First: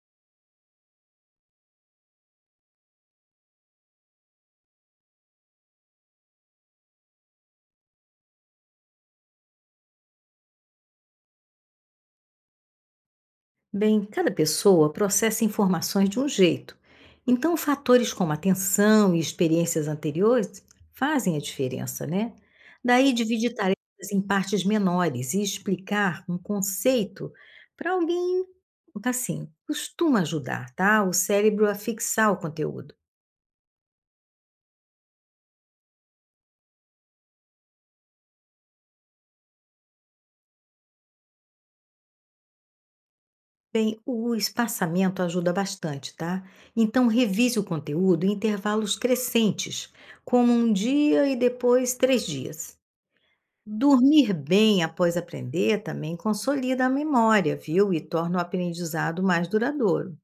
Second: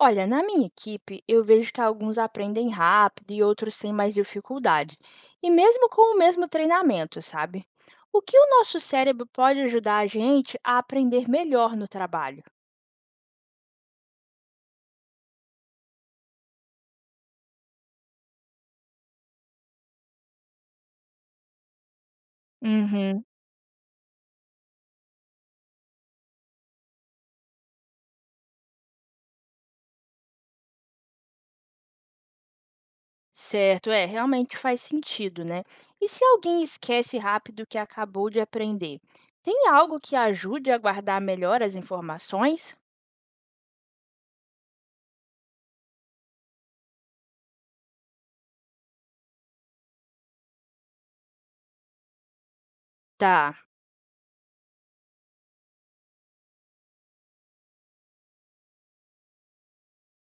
Olha, na minha equipe, eu vejo que alguns aprendem rápido e outros têm mais dificuldade, e mesmo com o mesmo treinamento, sabe? O que o nosso cérebro pode ajudar a gente a aprender melhor no trabalho? Bem, cada pessoa processa informações de um jeito, então fatores como atenção e experiências anteriores fazem a diferença, né? Daí Uhum. dividir tarefas em partes menores e explicar um conceito para alguém, assim, costuma ajudar, tá? O cérebro a fixar o conteúdo. Certo, é, realmente faz sentido, né? E se alguém esquece rápido o que acabou de aprender, tem algo que ajude a guardar melhor as informações? Bem, o espaçamento ajuda bastante, tá? Então revise o conteúdo em intervalos crescentes, como um dia e depois três dias. Tá. Dormir bem após aprender também consolida a memória, viu? E torna o aprendizado mais duradouro.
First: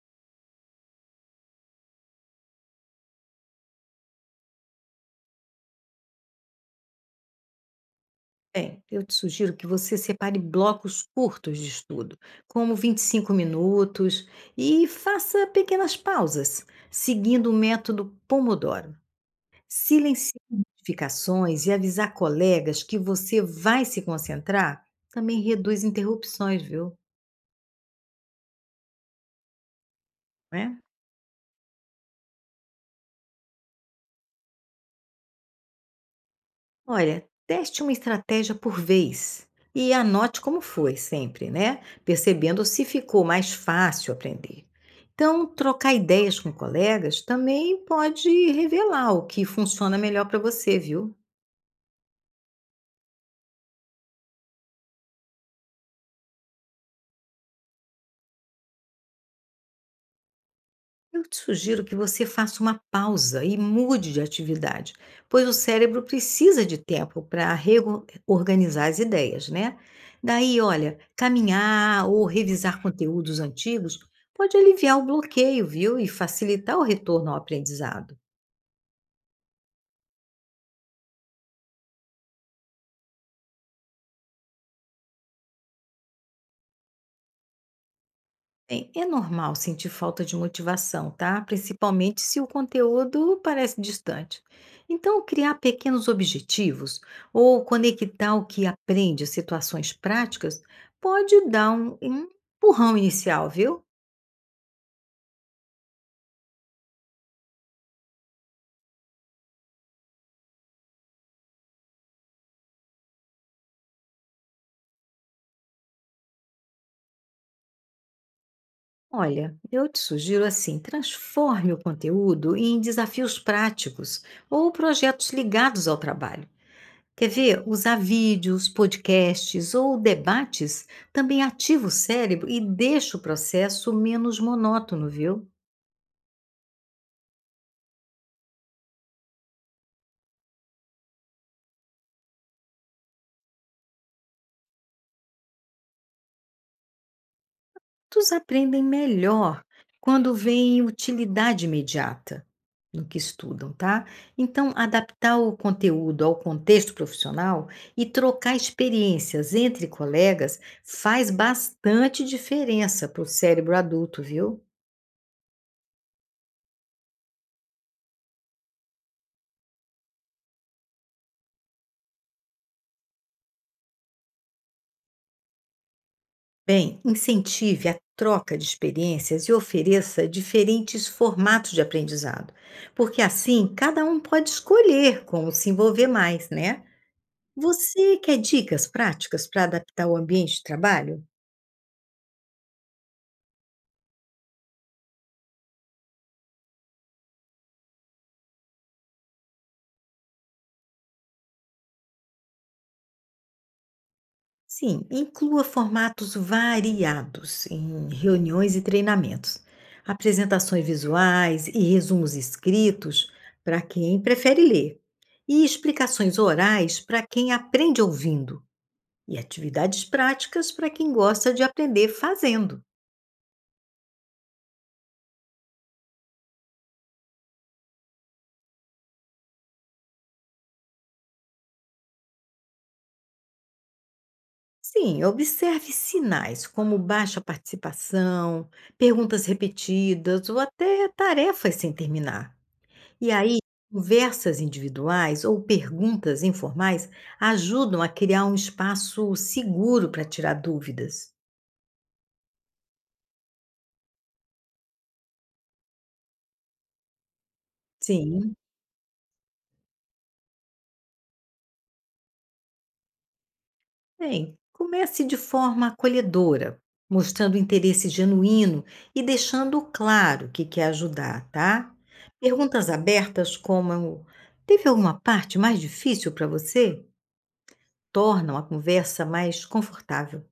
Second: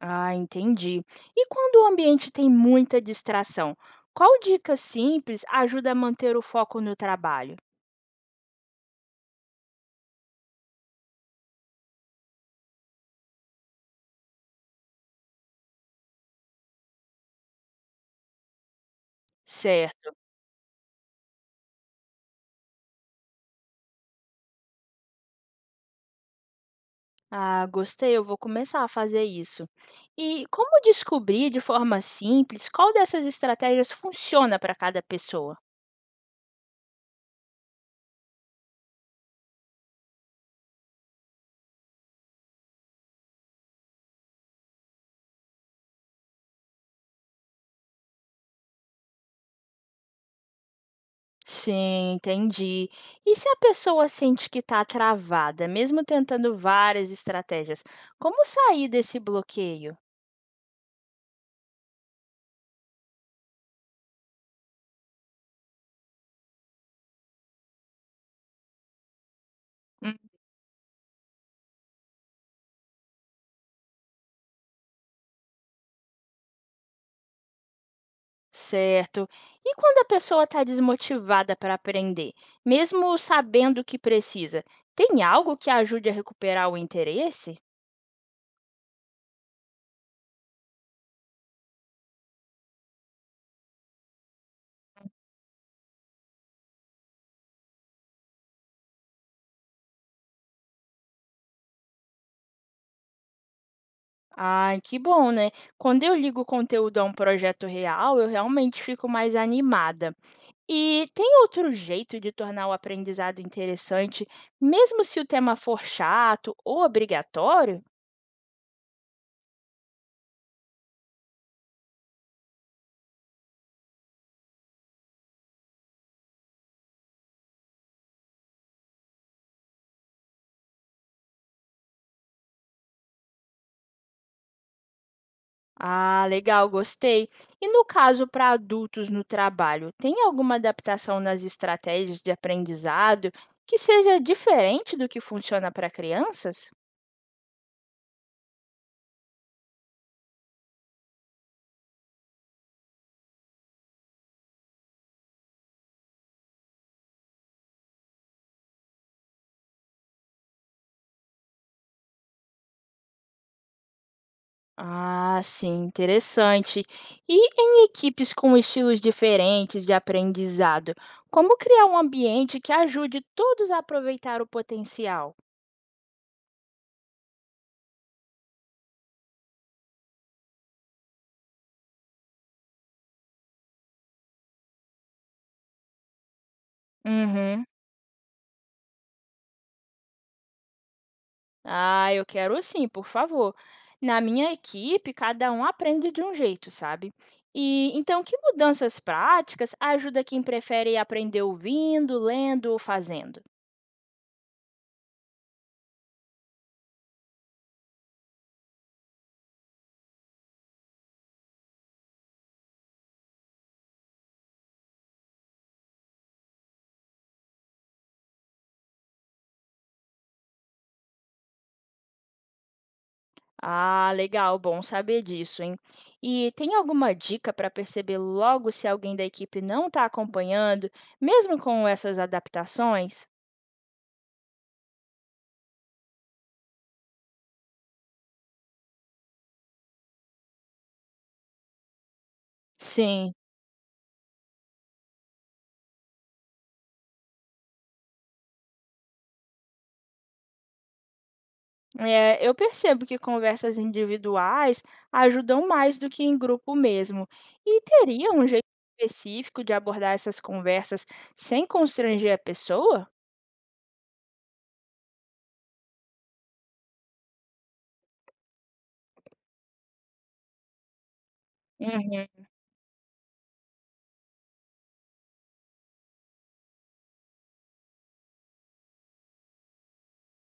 Ah, entendi. E quando o ambiente tem muita distração, qual dica simples ajuda a manter o foco no trabalho? Bem, eu te sugiro que você separe blocos curtos de estudo, como 25 minutos, e faça pequenas pausas, seguindo o método Pomodoro. Certo. Silenciar notificações e avisar colegas que você vai se concentrar também reduz interrupções, viu? Ah, gostei, eu vou começar a fazer isso. E Né? como descobrir de forma simples qual dessas estratégias funciona para cada pessoa? Olha, teste uma estratégia por vez e anote como foi sempre, né? Percebendo se ficou mais fácil aprender. Então, trocar ideias com colegas também pode revelar o que funciona melhor para você, viu? Sim, entendi. E se a pessoa sente que está travada, mesmo tentando várias estratégias, como sair desse bloqueio? Eu te sugiro que você faça uma pausa e mude de atividade, pois o cérebro precisa de tempo para reorganizar as ideias, né? Daí, olha, caminhar ou revisar conteúdos antigos pode aliviar o bloqueio, viu? E facilitar o retorno ao aprendizado. Certo. E quando a pessoa está desmotivada para aprender, mesmo sabendo o que precisa, tem algo que ajude a recuperar o interesse? Bem, é normal sentir falta de motivação, tá? Principalmente se o conteúdo parece distante. Então, criar pequenos objetivos ou conectar o que aprende a situações práticas pode dar um empurrão inicial, viu? Ai, que bom, né? Quando eu ligo o conteúdo a um projeto real, eu realmente fico mais animada. E tem outro jeito de tornar o aprendizado interessante, mesmo se o tema for chato ou obrigatório? Olha, eu te sugiro assim: transforme o conteúdo em desafios práticos ou projetos ligados ao trabalho. Quer ver? Usar vídeos, podcasts ou debates também ativa o cérebro e deixa o processo menos monótono, viu? Ah, legal, gostei. E no caso para adultos no trabalho, tem alguma adaptação nas estratégias de aprendizado que seja diferente do que funciona para crianças? Todos aprendem melhor quando veem utilidade imediata no que estudam, tá? Então, adaptar o conteúdo ao contexto profissional e trocar experiências entre colegas faz bastante diferença para o cérebro adulto, viu? Ah, sim, interessante. E em equipes com estilos diferentes de aprendizado, como criar um ambiente que ajude todos a aproveitar o potencial? Bem, incentive a troca de experiências e ofereça diferentes formatos de aprendizado, porque assim cada um pode escolher como se envolver mais, né? Uhum. Você quer dicas práticas para adaptar o ambiente de trabalho? Ah, eu quero sim, por favor. Na minha equipe, cada um aprende de um jeito, sabe? E então, que mudanças práticas ajuda quem prefere aprender ouvindo, lendo ou fazendo? Sim, inclua formatos variados em reuniões e treinamentos, apresentações visuais e resumos escritos para quem prefere ler, e explicações orais para quem aprende ouvindo e atividades práticas para quem gosta de aprender fazendo. Ah, legal, bom saber disso, hein? E tem alguma dica para perceber logo se alguém da equipe não está acompanhando, mesmo com essas adaptações? Sim, observe sinais como baixa participação, perguntas repetidas ou até tarefas sem terminar. E Sim, aí, conversas individuais ou perguntas informais ajudam a criar um espaço seguro para tirar dúvidas. é, eu percebo que conversas individuais ajudam mais do que em grupo mesmo. E teria um Sim. jeito específico de abordar essas conversas sem constranger a pessoa? Bem, comece de forma acolhedora, mostrando interesse genuíno e deixando claro que quer ajudar, tá? Uhum. Perguntas abertas como "teve alguma parte mais difícil para você?" tornam a conversa mais confortável.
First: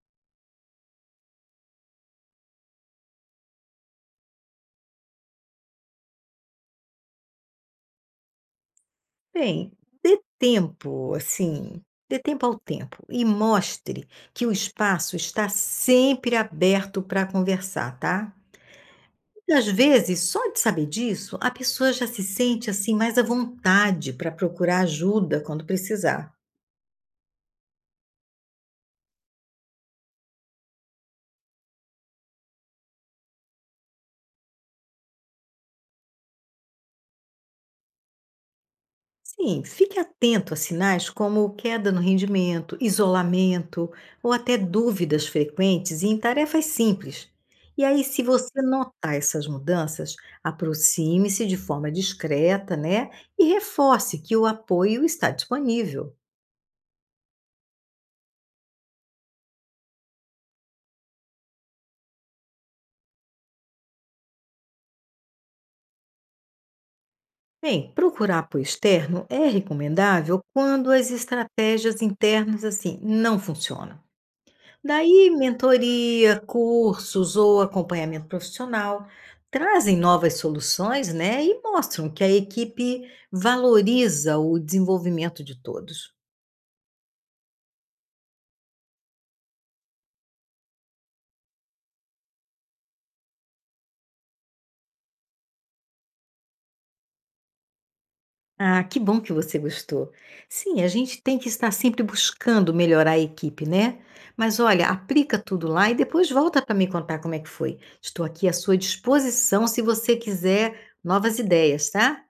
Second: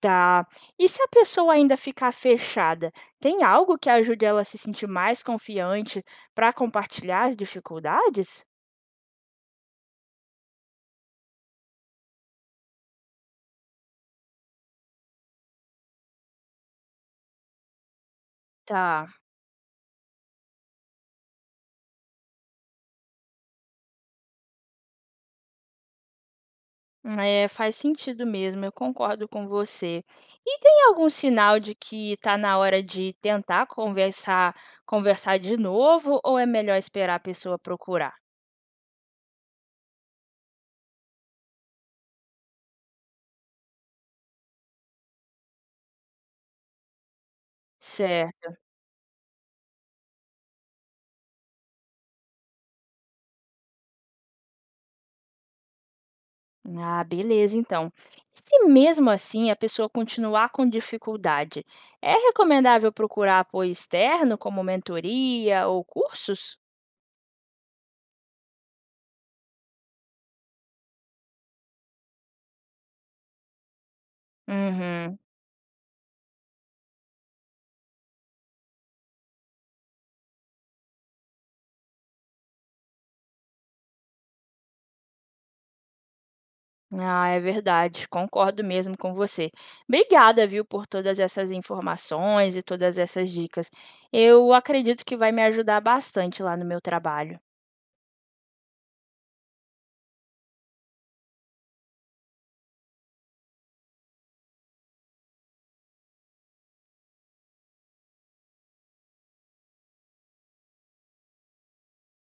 Tá. E se a pessoa ainda ficar fechada, tem algo que ajude ela a se sentir mais confiante para compartilhar as dificuldades? Bem, dê tempo, assim, dê tempo ao tempo e mostre que o espaço está sempre aberto para conversar, tá? Tá. E às vezes, só de saber disso, a pessoa já se sente assim mais à vontade para procurar ajuda quando precisar. É, faz sentido mesmo, eu concordo com você. E tem algum sinal de que está na hora de tentar conversar de novo ou é melhor esperar a pessoa procurar? Sim, fique atento a sinais como queda no rendimento, isolamento ou até dúvidas frequentes em tarefas simples. E aí, se Certo. você notar essas mudanças, aproxime-se de forma discreta, né? E reforce que o apoio está disponível. Ah, beleza, então. Se mesmo assim a pessoa continuar com dificuldade, é recomendável procurar apoio externo, como mentoria ou cursos? Bem, procurar apoio externo é recomendável quando as estratégias internas assim não funcionam. Uhum. Daí, mentoria, cursos ou acompanhamento profissional trazem novas soluções, né, e mostram que a equipe valoriza o desenvolvimento de todos. Ah, é verdade. Concordo mesmo com você. Obrigada, viu, por todas essas informações e todas essas dicas. Eu acredito que vai me ajudar bastante lá no meu trabalho. Ah, que bom que você gostou. Sim, a gente tem que estar sempre buscando melhorar a equipe, né? Mas olha, aplica tudo lá e depois volta para me contar como é que foi. Estou aqui à sua disposição se você quiser novas ideias, tá?